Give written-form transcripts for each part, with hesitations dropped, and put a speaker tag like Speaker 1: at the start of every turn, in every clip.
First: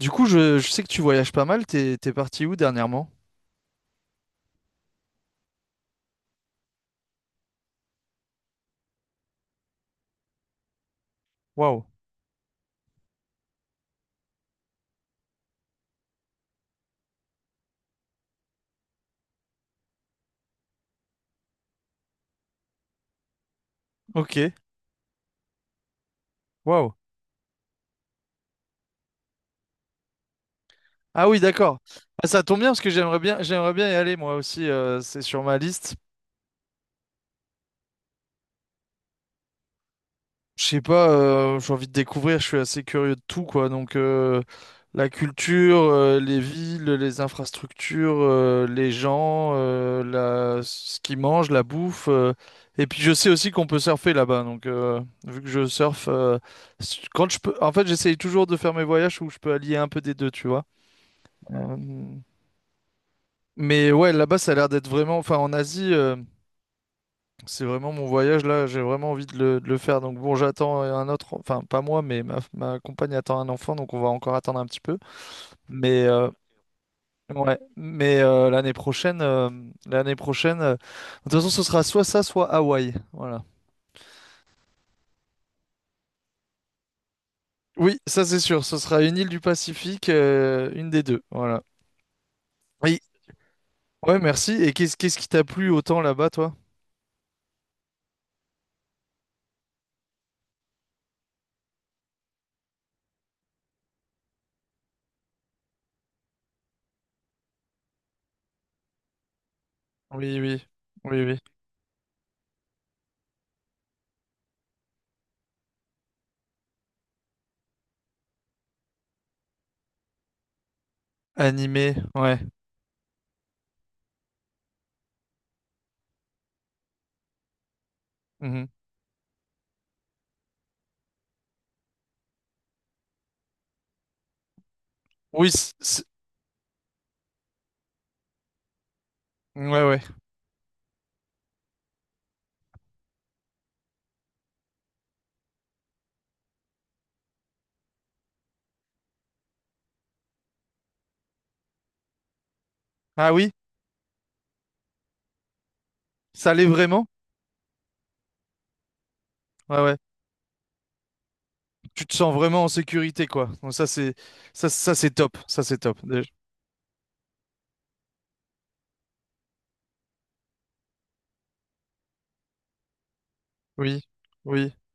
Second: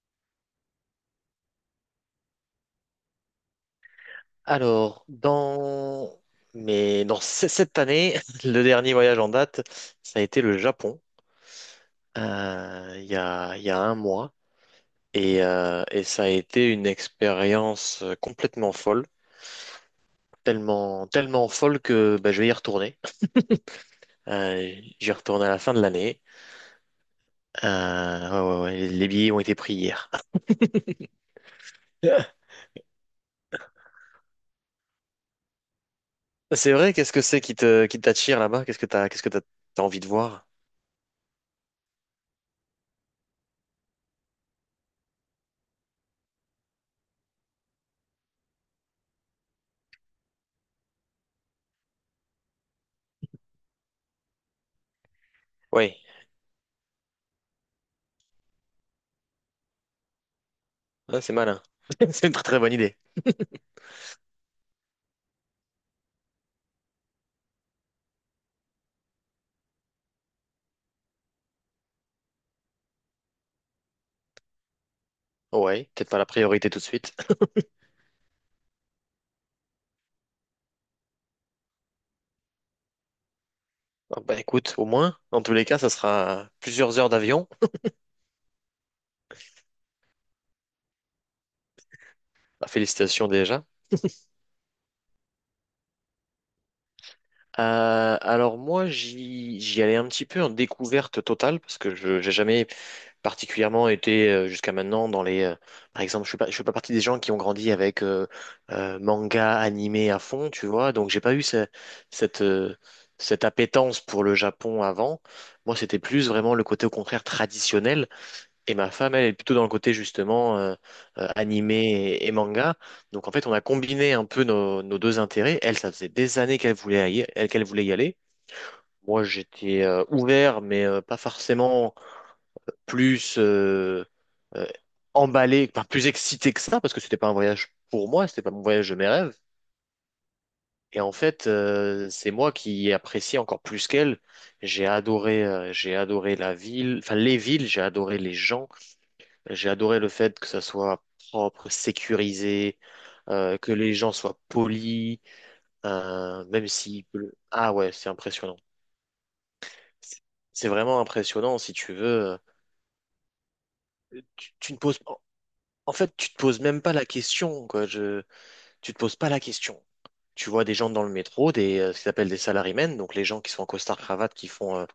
Speaker 1: Du coup, je sais que tu voyages pas mal. T'es parti où dernièrement?
Speaker 2: Alors, dans cette année, le dernier voyage en date, ça a été le Japon,
Speaker 1: Waouh.
Speaker 2: il y a un mois. Et ça a été une expérience complètement folle, tellement, tellement folle que bah, je vais y retourner.
Speaker 1: Ok.
Speaker 2: Euh, J'y retourne à la fin de l'année.
Speaker 1: Waouh.
Speaker 2: Ouais, ouais, ouais, les billets ont été pris hier.
Speaker 1: Ah oui, d'accord. Ah, ça tombe bien parce que j'aimerais bien y aller moi aussi. C'est sur ma liste.
Speaker 2: C'est vrai, qu'est-ce que c'est qui t'attire là-bas? T'as envie de voir?
Speaker 1: Je sais pas, j'ai envie de découvrir, je suis assez curieux de tout, quoi. Donc, la culture, les villes, les infrastructures, les gens, la... ce qu'ils mangent, la bouffe. Et puis, je sais aussi qu'on peut surfer là-bas. Donc, vu que je
Speaker 2: Oui,
Speaker 1: surfe, quand je peux. En fait, j'essaye toujours de faire mes voyages où je peux allier un peu des deux, tu vois.
Speaker 2: c'est malin.
Speaker 1: Euh,
Speaker 2: C'est une très très bonne idée.
Speaker 1: Mais ouais, là-bas, ça a l'air d'être vraiment. Enfin, en Asie. C'est vraiment mon voyage là, j'ai vraiment envie de le faire. Donc bon, j'attends un autre, enfin pas moi, mais ma compagne attend un enfant, donc on va encore attendre un petit peu.
Speaker 2: Ouais,
Speaker 1: Mais
Speaker 2: peut-être pas la priorité tout de suite.
Speaker 1: ouais, mais l'année prochaine, de toute façon, ce sera soit ça, soit Hawaï. Voilà.
Speaker 2: Ah bah écoute, au moins, dans tous les cas, ça sera plusieurs heures d'avion.
Speaker 1: Oui, ça c'est sûr, ce sera une île du Pacifique, une des deux. Voilà.
Speaker 2: Bah,
Speaker 1: Oui,
Speaker 2: félicitations déjà.
Speaker 1: ouais, merci. Et qu'est-ce qui t'a plu autant là-bas, toi?
Speaker 2: Alors moi, j'y allais un petit peu en découverte totale parce que je j'ai jamais particulièrement été jusqu'à maintenant dans les. Par exemple, je fais pas partie des gens qui ont grandi avec manga animé à
Speaker 1: Oui,
Speaker 2: fond,
Speaker 1: oui,
Speaker 2: tu vois. Donc j'ai
Speaker 1: oui,
Speaker 2: pas
Speaker 1: oui.
Speaker 2: eu cette euh, cette appétence pour le Japon avant. Moi, c'était plus vraiment le côté au contraire traditionnel. Et ma femme, elle est plutôt dans le côté justement
Speaker 1: Animé,
Speaker 2: animé et
Speaker 1: ouais.
Speaker 2: manga. Donc en fait, on a combiné un peu nos deux intérêts. Elle, ça faisait des années qu'elle voulait y aller.
Speaker 1: Mhm.
Speaker 2: Moi, j'étais ouvert, mais pas forcément plus euh,
Speaker 1: Oui,
Speaker 2: emballé, enfin, plus excité que ça, parce que c'était pas un voyage pour moi, c'était pas mon voyage de mes rêves.
Speaker 1: ouais, ouais.
Speaker 2: Et en fait, c'est moi qui ai apprécié encore plus qu'elle. J'ai adoré la ville, enfin les villes, j'ai adoré les gens, j'ai adoré le fait que ça soit propre, sécurisé,
Speaker 1: Ah oui,
Speaker 2: que les gens soient polis,
Speaker 1: ça l'est
Speaker 2: même si...
Speaker 1: vraiment?
Speaker 2: Ah ouais, c'est impressionnant.
Speaker 1: Ouais, ouais.
Speaker 2: C'est c'est vraiment impressionnant, si tu veux.
Speaker 1: Tu te sens vraiment en sécurité, quoi. Donc ça, c'est ça,
Speaker 2: Tu ne
Speaker 1: ça
Speaker 2: poses...
Speaker 1: c'est top. Ça, c'est
Speaker 2: En
Speaker 1: top.
Speaker 2: fait,
Speaker 1: Déjà.
Speaker 2: tu te poses même pas la question, quoi. Je... Tu te poses pas la question. Tu vois des gens dans le métro, ce qu'ils appellent des salarymen, donc les gens qui sont en
Speaker 1: Oui,
Speaker 2: costard-cravate,
Speaker 1: oui.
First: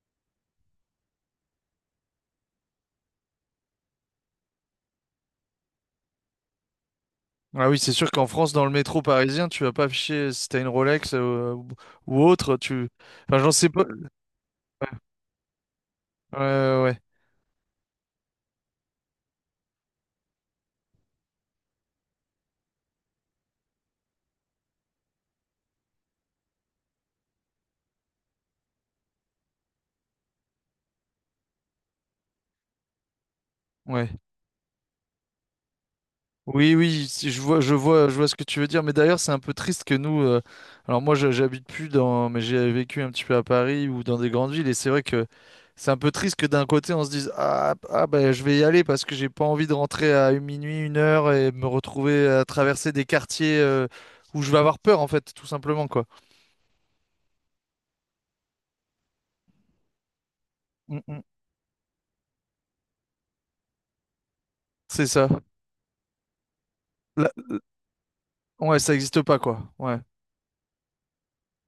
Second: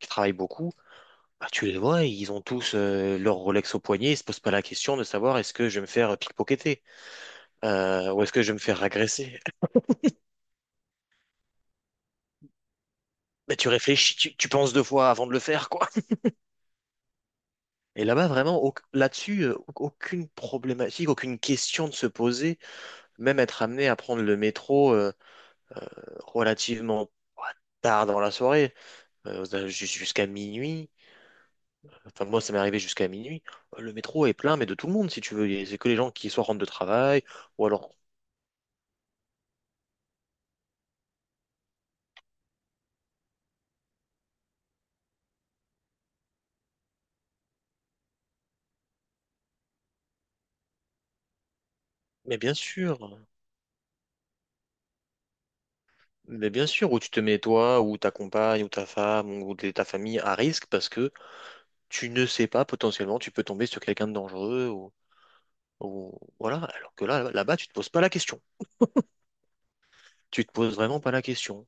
Speaker 2: qui travaillent beaucoup. Bah, tu les vois, ils ont tous leur Rolex au poignet, ils se posent pas la question de savoir est-ce que je vais me faire pickpocketer.
Speaker 1: Ah oui, c'est sûr
Speaker 2: Ou
Speaker 1: qu'en
Speaker 2: est-ce que je
Speaker 1: France,
Speaker 2: vais me
Speaker 1: dans le
Speaker 2: faire
Speaker 1: métro
Speaker 2: agresser?
Speaker 1: parisien, tu vas pas afficher si t'as une Rolex ou autre. Tu... Enfin, j'en
Speaker 2: Mais
Speaker 1: sais
Speaker 2: tu
Speaker 1: pas.
Speaker 2: réfléchis, tu penses deux fois avant de le faire, quoi.
Speaker 1: Ouais, ouais,
Speaker 2: Et là-bas, vraiment, là-dessus, aucune problématique, aucune question de se poser. Même être amené à prendre le métro euh, relativement, ouais, tard dans la soirée, jusqu'à minuit. Enfin, moi, ça m'est arrivé jusqu'à minuit. Le
Speaker 1: ouais.
Speaker 2: métro est plein, mais de tout le monde, si tu veux. Et c'est que les gens qui soit rentrent de
Speaker 1: Oui, oui,
Speaker 2: travail,
Speaker 1: si je vois,
Speaker 2: ou
Speaker 1: je
Speaker 2: alors.
Speaker 1: vois, je vois ce que tu veux dire. Mais d'ailleurs, c'est un peu triste que nous. Alors moi, j'habite plus dans, mais j'ai vécu un petit peu à Paris ou dans des grandes villes, et c'est vrai que c'est un peu triste que d'un côté on se dise ah, ah ben je vais y aller parce que j'ai pas envie de rentrer à une minuit, une heure et me retrouver
Speaker 2: Mais
Speaker 1: à
Speaker 2: bien
Speaker 1: traverser des
Speaker 2: sûr,
Speaker 1: quartiers où je vais avoir peur en fait, tout simplement quoi.
Speaker 2: mais bien sûr, où tu te mets toi, ou ta compagne, ou ta femme, ou ta famille à risque parce
Speaker 1: Mm,
Speaker 2: que
Speaker 1: mm.
Speaker 2: tu ne sais pas, potentiellement, tu peux tomber sur quelqu'un de dangereux,
Speaker 1: C'est ça.
Speaker 2: voilà. Alors que
Speaker 1: Là-
Speaker 2: là, là-bas, tu te poses pas la question.
Speaker 1: ouais, ça existe pas quoi. Ouais,
Speaker 2: Tu te poses vraiment pas la question.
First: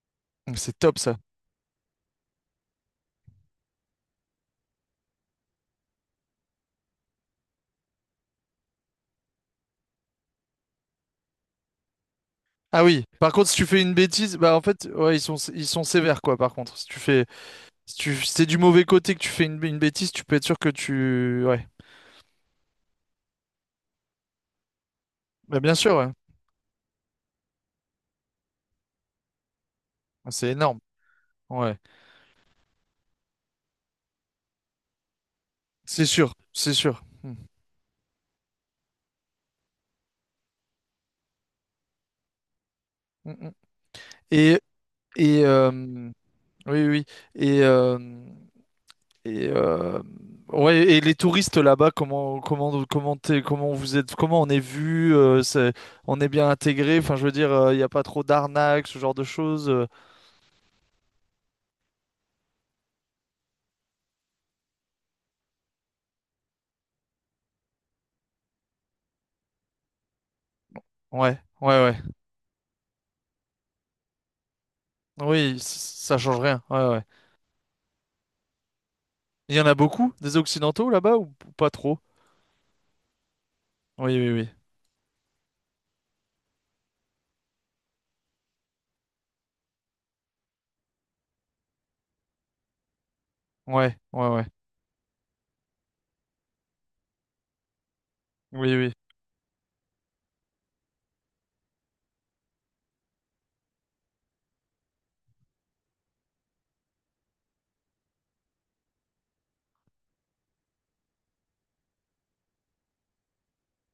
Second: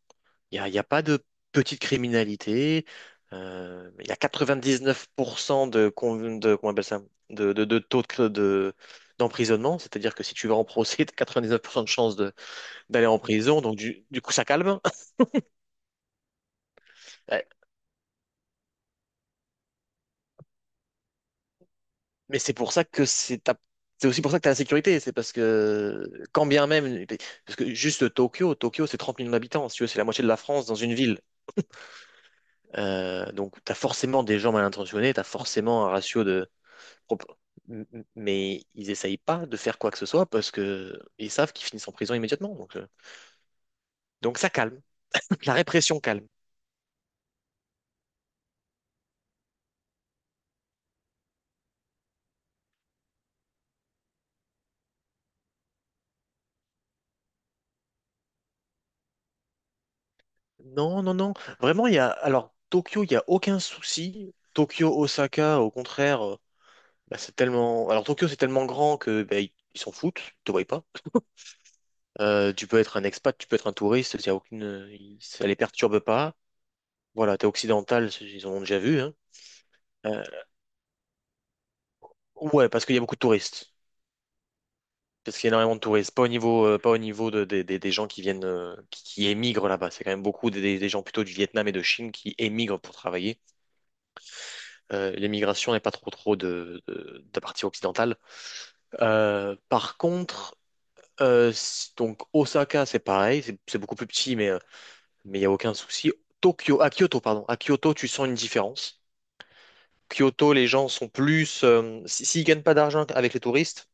Speaker 1: c'est
Speaker 2: Il y a
Speaker 1: top
Speaker 2: pas
Speaker 1: ça.
Speaker 2: de petite criminalité. Il y a 99% de comment on appelle ça, de taux d'emprisonnement. C'est-à-dire que si tu vas en procès, tu as 99% de chances
Speaker 1: Ah oui.
Speaker 2: d'aller en
Speaker 1: Par contre, si
Speaker 2: prison.
Speaker 1: tu
Speaker 2: Donc,
Speaker 1: fais une
Speaker 2: du coup,
Speaker 1: bêtise,
Speaker 2: ça
Speaker 1: bah en
Speaker 2: calme.
Speaker 1: fait, ouais, ils sont sévères quoi. Par contre, si tu fais. Si t'es du mauvais côté que tu fais une bêtise, tu peux être sûr que tu... Ouais.
Speaker 2: Mais c'est pour ça que c'est aussi pour ça que tu as la sécurité. C'est parce
Speaker 1: Bah, bien sûr,
Speaker 2: que,
Speaker 1: ouais.
Speaker 2: quand bien même, parce que juste Tokyo, c'est 30 millions d'habitants. Si tu veux, c'est la moitié de
Speaker 1: Ah,
Speaker 2: la
Speaker 1: c'est
Speaker 2: France dans
Speaker 1: énorme.
Speaker 2: une ville.
Speaker 1: Ouais.
Speaker 2: Donc, tu as forcément des gens mal intentionnés, tu as forcément un
Speaker 1: C'est
Speaker 2: ratio
Speaker 1: sûr,
Speaker 2: de.
Speaker 1: c'est sûr. Mm.
Speaker 2: Mais ils essayent pas de faire quoi que ce soit parce que ils savent qu'ils finissent en prison immédiatement.
Speaker 1: Mm, mm.
Speaker 2: Donc ça
Speaker 1: Et...
Speaker 2: calme.
Speaker 1: et
Speaker 2: La répression calme.
Speaker 1: Oui, oui. Oui. Et... et euh, Ouais, et les touristes là-bas, comment comment vous êtes, comment on est vu, on est bien intégré. Enfin, je veux dire, il n'y a pas trop d'arnaques, ce genre de choses.
Speaker 2: Non, non, non. Vraiment, il y a. Alors, Tokyo, il n'y a aucun souci. Tokyo, Osaka, au contraire. Bah, c'est tellement. Alors Tokyo, c'est tellement grand que bah, ils s'en foutent, ils te voient pas.
Speaker 1: Ouais, ouais, ouais.
Speaker 2: Tu peux être un expat, tu peux être un touriste, y a ça les
Speaker 1: Oui,
Speaker 2: perturbe
Speaker 1: ça
Speaker 2: pas.
Speaker 1: change rien. Ouais, ouais.
Speaker 2: Voilà, t'es occidental, ils en ont déjà vu. Hein.
Speaker 1: Il y en a beaucoup
Speaker 2: Euh,
Speaker 1: des Occidentaux là-bas ou pas trop?
Speaker 2: ouais, parce qu'il y a beaucoup de touristes.
Speaker 1: Oui, oui, oui.
Speaker 2: Parce qu'il y a énormément de touristes. Pas au niveau des gens qui viennent, qui émigrent là-bas. C'est quand même beaucoup des gens plutôt du Vietnam et de Chine qui émigrent pour travailler.
Speaker 1: Ouais, ouais, ouais.
Speaker 2: L'émigration n'est pas trop trop de la partie occidentale.
Speaker 1: Oui, oui.
Speaker 2: Par contre, donc Osaka, c'est pareil, c'est beaucoup plus petit, mais il n'y a aucun souci. Tokyo, à Kyoto, pardon. À Kyoto, tu sens une différence. Kyoto, les gens sont plus. S'ils gagnent pas d'argent avec les touristes,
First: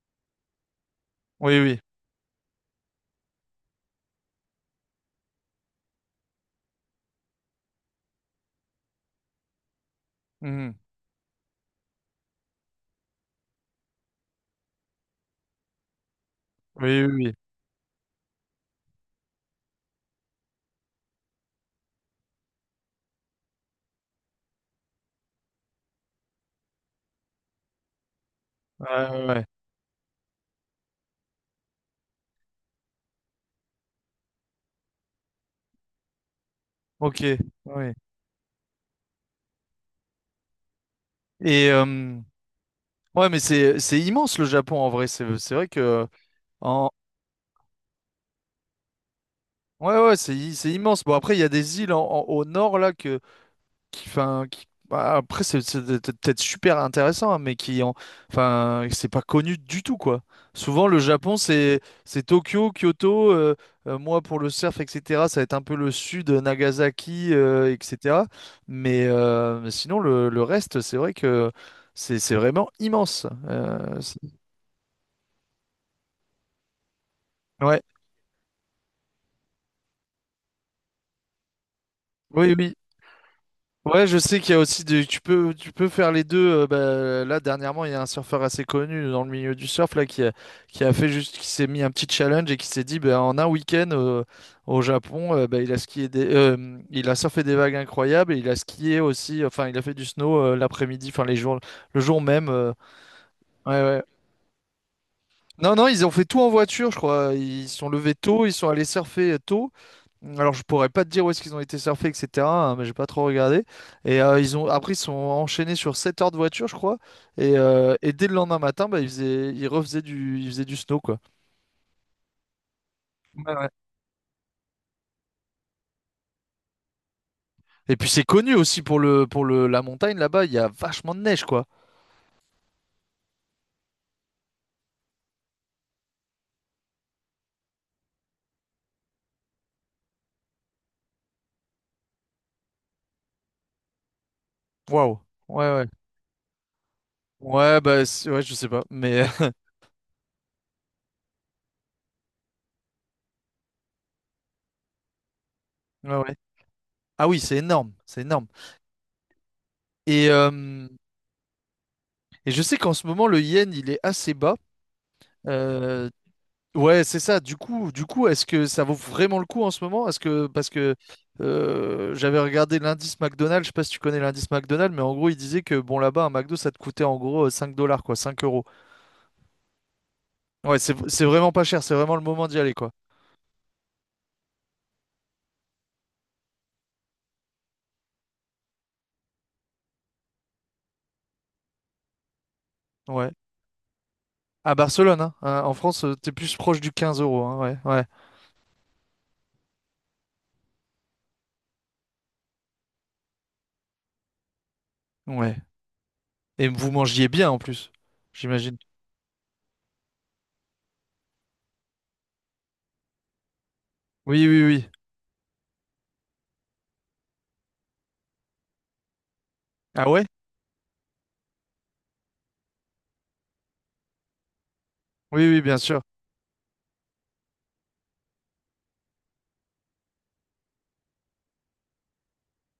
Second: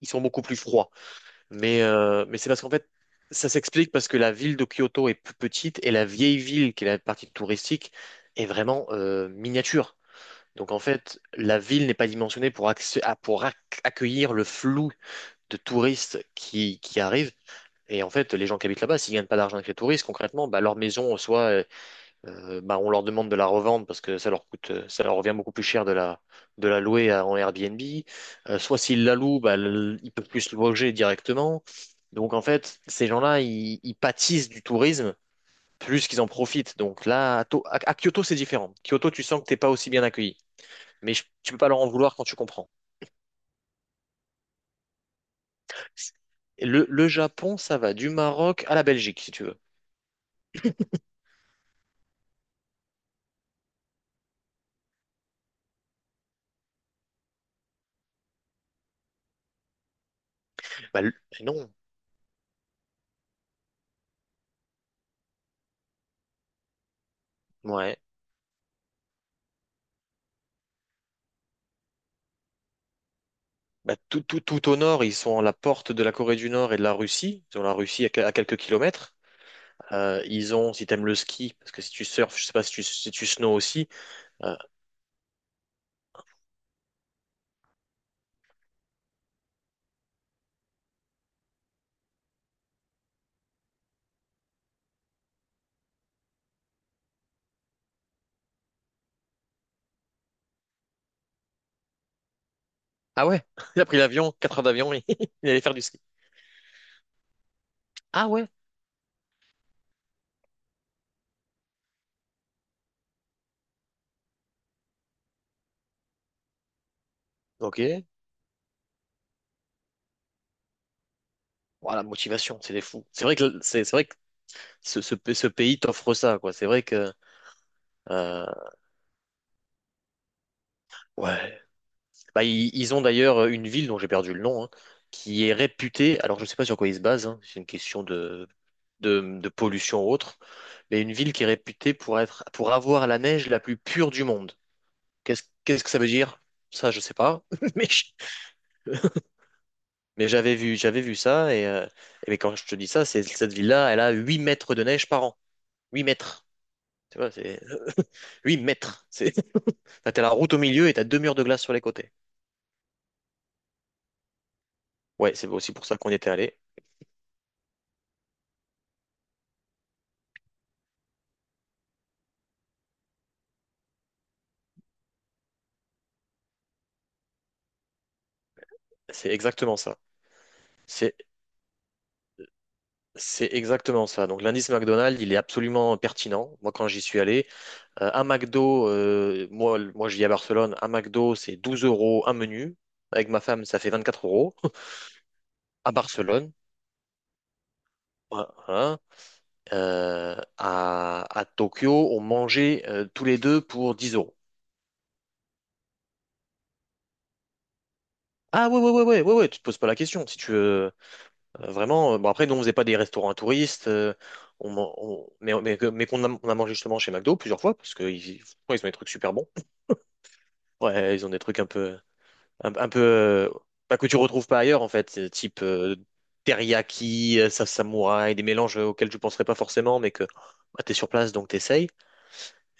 Speaker 2: ils sont beaucoup plus froids.
Speaker 1: Oui, oui.
Speaker 2: Mais c'est parce qu'en fait, ça s'explique parce que la ville de Kyoto est plus petite et la vieille ville, qui est la partie touristique, est vraiment miniature. Donc
Speaker 1: Mhm.
Speaker 2: en fait, la ville n'est pas dimensionnée pour, accé- à- pour ac- accueillir le flou de touristes qui
Speaker 1: Oui, oui,
Speaker 2: arrivent.
Speaker 1: oui.
Speaker 2: Et en fait, les gens qui habitent là-bas, s'ils gagnent pas d'argent avec les touristes, concrètement, bah, leur maison, soit bah, on leur demande de la revendre parce que ça leur coûte, ça leur revient beaucoup plus cher de la louer en Airbnb. Soit s'ils
Speaker 1: Ouais,
Speaker 2: la
Speaker 1: ouais,
Speaker 2: louent,
Speaker 1: ouais.
Speaker 2: bah, ils peuvent plus se loger directement. Donc en fait, ces gens-là, ils pâtissent du tourisme plus qu'ils en profitent. Donc
Speaker 1: Ok.
Speaker 2: là,
Speaker 1: Oui.
Speaker 2: à Kyoto, c'est différent. Kyoto, tu sens que t'es pas aussi bien accueilli. Mais je- tu peux pas
Speaker 1: Et
Speaker 2: leur en vouloir quand tu comprends.
Speaker 1: ouais, mais c'est immense le Japon en vrai. C'est vrai que en
Speaker 2: Le Japon, ça va du Maroc à la Belgique, si tu veux.
Speaker 1: ouais, ouais, c'est immense. Bon après, il y a des îles au nord là que qui, enfin, bah, après c'est c'est peut-être super intéressant, hein, mais qui en, enfin, c'est pas connu du tout quoi. Souvent le
Speaker 2: Bah,
Speaker 1: Japon
Speaker 2: non.
Speaker 1: c'est Tokyo, Kyoto, moi pour le surf etc. Ça va être un peu le sud, Nagasaki
Speaker 2: Ouais.
Speaker 1: etc. Mais sinon le reste c'est vrai que c'est vraiment immense.
Speaker 2: Bah, tout, tout, tout au nord, ils sont à la porte de la Corée du Nord et de la Russie. Ils ont la
Speaker 1: Ouais,
Speaker 2: Russie à quelques kilomètres. Ils ont, si t'aimes le ski, parce que si tu surfes, je sais
Speaker 1: oui
Speaker 2: pas si
Speaker 1: oui.
Speaker 2: tu, snow aussi.
Speaker 1: Ouais, je sais qu'il
Speaker 2: Euh,
Speaker 1: y a aussi des... tu peux faire les deux. Bah, là dernièrement, il y a un surfeur assez connu dans le milieu du surf là qui a fait juste qui s'est mis un petit challenge et qui s'est dit bah, en un week-end au Japon, bah, il a surfé des vagues incroyables et il a skié aussi. Enfin, il a fait du snow l'après-midi, enfin les jours le jour même.
Speaker 2: ah ouais,
Speaker 1: Ouais,
Speaker 2: il a pris
Speaker 1: ouais.
Speaker 2: l'avion, 4 heures d'avion, il est allé
Speaker 1: Non,
Speaker 2: faire du
Speaker 1: non,
Speaker 2: ski.
Speaker 1: ils ont fait tout en voiture, je crois. Ils se sont levés
Speaker 2: Ah
Speaker 1: tôt,
Speaker 2: ouais,
Speaker 1: ils sont allés surfer tôt. Alors, je pourrais pas te dire où est-ce qu'ils ont été surfer, etc. hein, mais j'ai pas trop regardé. Et ils ont après, ils sont enchaînés sur 7 heures de voiture, je crois.
Speaker 2: ok.
Speaker 1: Et dès le lendemain matin, bah, ils faisaient du snow, quoi.
Speaker 2: Voilà, motivation, c'est des fous.
Speaker 1: Ouais, ouais.
Speaker 2: C'est vrai que ce pays t'offre ça, quoi. C'est vrai que,
Speaker 1: Et puis, c'est
Speaker 2: euh,
Speaker 1: connu aussi pour la montagne là-bas. Il y a vachement de neige,
Speaker 2: ouais.
Speaker 1: quoi.
Speaker 2: Bah, ils ont d'ailleurs une ville dont j'ai perdu le nom, hein, qui est réputée, alors je ne sais pas sur quoi ils se basent, hein, c'est une question de pollution ou autre, mais une ville qui est réputée pour avoir la neige la plus pure du monde.
Speaker 1: Waouh. Ouais,
Speaker 2: Qu'est-ce
Speaker 1: ouais.
Speaker 2: que ça veut dire? Ça, je sais pas,
Speaker 1: Ouais,
Speaker 2: mais,
Speaker 1: bah, ouais, je sais pas, mais
Speaker 2: mais j'avais vu ça, et mais quand je te dis ça, c'est cette ville-là, elle a 8 mètres de neige par an. Huit
Speaker 1: ouais, ouais.
Speaker 2: mètres. Tu
Speaker 1: Ah
Speaker 2: vois,
Speaker 1: oui, c'est
Speaker 2: c'est
Speaker 1: énorme, c'est énorme.
Speaker 2: 8 mètres. C'est, t'as
Speaker 1: Et,
Speaker 2: la
Speaker 1: euh,
Speaker 2: route au milieu et t'as deux murs de glace sur les côtés.
Speaker 1: et je sais qu'en ce moment, le yen, il est assez bas.
Speaker 2: Ouais, c'est aussi pour ça
Speaker 1: Euh,
Speaker 2: qu'on y était allé.
Speaker 1: ouais, c'est ça. Du coup, est-ce que ça vaut vraiment le coup en ce moment? Est-ce que parce que j'avais regardé l'indice McDonald's, je sais pas si tu connais l'indice McDonald's, mais en gros, il disait que bon là-bas, un McDo, ça te coûtait en gros 5 dollars, quoi, 5 euros.
Speaker 2: C'est exactement ça.
Speaker 1: Ouais, c'est
Speaker 2: C'est
Speaker 1: c'est vraiment pas cher, c'est vraiment le moment d'y aller, quoi.
Speaker 2: C'est exactement ça. Donc l'indice McDonald's, il est absolument pertinent. Moi, quand j'y suis allé, un McDo, moi je vis à Barcelone, un McDo, c'est 12 euros un menu. Avec
Speaker 1: Ouais.
Speaker 2: ma femme, ça fait 24 euros.
Speaker 1: À Barcelone, hein, hein, en
Speaker 2: À
Speaker 1: France, t'es
Speaker 2: Barcelone,
Speaker 1: plus proche du quinze euros, hein, ouais, ouais,
Speaker 2: voilà. À Tokyo, on mangeait tous les deux pour 10 euros.
Speaker 1: ouais. Et vous mangiez bien en plus,
Speaker 2: Ah
Speaker 1: j'imagine.
Speaker 2: ouais, ouais, ouais, ouais, ouais, ouais, tu te poses pas la question. Si tu veux vraiment. Bon, après, nous, on faisait pas des restaurants à touristes.
Speaker 1: Oui, oui,
Speaker 2: On, man-
Speaker 1: oui.
Speaker 2: on- mais On a mangé justement chez McDo plusieurs fois, parce qu'ils ont des trucs super bons.
Speaker 1: Ah ouais?
Speaker 2: Ouais, ils ont des trucs un peu, un, un peu, euh, pas que tu retrouves pas ailleurs en fait,
Speaker 1: Oui, oui,
Speaker 2: type
Speaker 1: bien sûr.
Speaker 2: teriyaki, samouraï, des mélanges auxquels je penserais pas forcément, mais que bah, t'es sur place donc t'essayes.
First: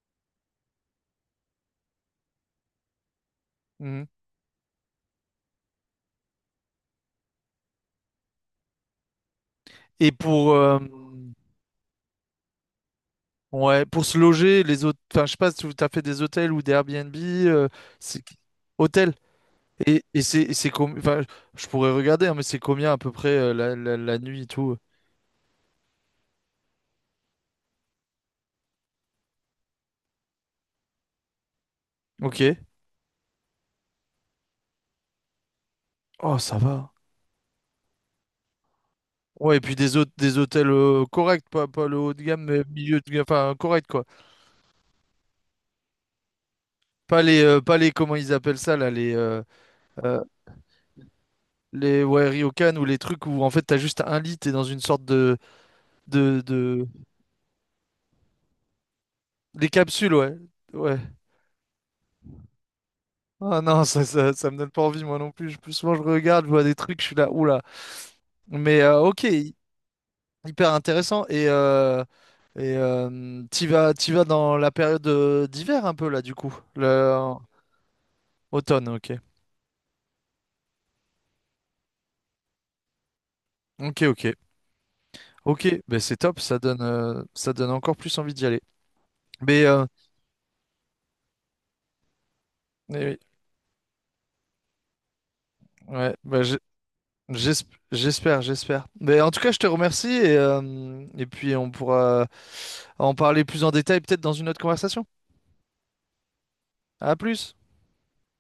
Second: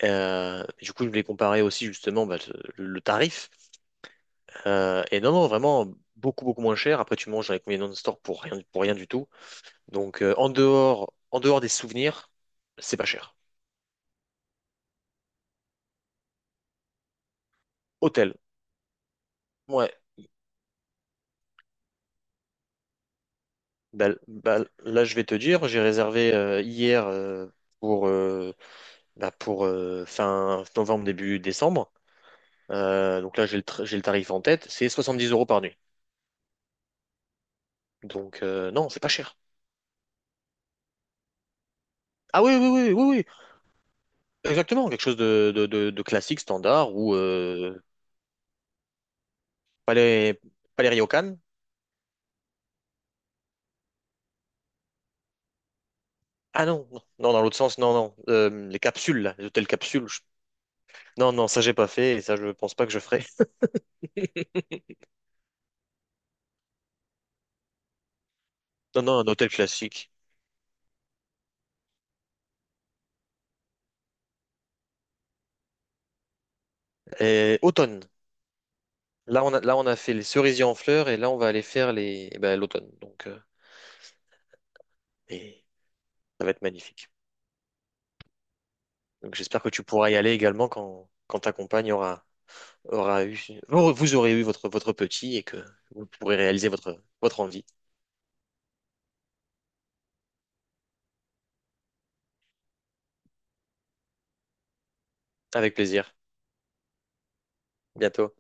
Speaker 2: Du coup, je voulais comparer aussi justement bah, le tarif.
Speaker 1: Mhm.
Speaker 2: Et non, non, vraiment beaucoup beaucoup moins cher. Après, tu manges avec les non-stop pour rien du tout.
Speaker 1: Et
Speaker 2: Donc
Speaker 1: pour
Speaker 2: en dehors des souvenirs, c'est pas cher.
Speaker 1: ouais, pour se loger, les autres, enfin, je sais pas si tu as fait des hôtels ou des Airbnb, c'est
Speaker 2: Hôtel,
Speaker 1: hôtel.
Speaker 2: ouais.
Speaker 1: Et c'est enfin, je pourrais regarder, hein, mais c'est combien à peu près la, la, la nuit et
Speaker 2: Bah,
Speaker 1: tout.
Speaker 2: là, je vais te dire, j'ai réservé hier, pour bah, pour fin novembre, début décembre.
Speaker 1: Ok.
Speaker 2: Donc là, j'ai le tarif en tête, c'est 70 euros par nuit.
Speaker 1: Oh, ça va.
Speaker 2: Donc non, c'est pas cher.
Speaker 1: Ouais, et puis des des hôtels corrects, pas, pas le haut de
Speaker 2: Ah
Speaker 1: gamme,
Speaker 2: oui,
Speaker 1: mais
Speaker 2: oui, oui,
Speaker 1: milieu
Speaker 2: oui,
Speaker 1: de gamme,
Speaker 2: oui,
Speaker 1: enfin correct quoi.
Speaker 2: exactement, quelque chose de, de classique, standard, ou
Speaker 1: Pas les, pas les, comment ils appellent ça là,
Speaker 2: pas
Speaker 1: euh,
Speaker 2: les, pas les Ryokan.
Speaker 1: les ouais, ryokan ou les trucs où en fait t'as juste un lit, t'es dans une sorte de, de,
Speaker 2: Ah
Speaker 1: de,
Speaker 2: non, non, non, dans l'autre sens, non, non, les capsules, là, les hôtels
Speaker 1: des
Speaker 2: capsules.
Speaker 1: capsules, ouais. Ouais.
Speaker 2: Non, non, ça j'ai pas fait, et ça je pense pas que je ferai.
Speaker 1: Ah non, ça, ça me donne pas envie, moi non plus. Plus souvent, je regarde, je vois des trucs, je suis là, oula. Mais
Speaker 2: Non, non,
Speaker 1: ok,
Speaker 2: un hôtel classique.
Speaker 1: hyper intéressant. Et, t'y vas dans la période d'hiver un peu, là, du coup. Le...
Speaker 2: Et automne.
Speaker 1: Automne, ok.
Speaker 2: Là, on a fait les cerisiers en fleurs, et là, on va aller faire eh ben, l'automne. Donc,
Speaker 1: Ok, ok.
Speaker 2: et
Speaker 1: Ok, ben c'est top,
Speaker 2: ça va être magnifique.
Speaker 1: ça donne encore plus envie d'y aller.
Speaker 2: Donc j'espère
Speaker 1: Mais
Speaker 2: que tu pourras y aller également quand ta compagne
Speaker 1: eh oui,
Speaker 2: aura eu, vous vous aurez eu votre petit et que vous
Speaker 1: ouais,
Speaker 2: pourrez
Speaker 1: ben
Speaker 2: réaliser votre envie.
Speaker 1: j'espère, j'espère. Mais en tout cas, je te remercie et puis on pourra en parler plus en détail peut-être dans une autre conversation.
Speaker 2: Avec plaisir.
Speaker 1: À plus!
Speaker 2: Bientôt.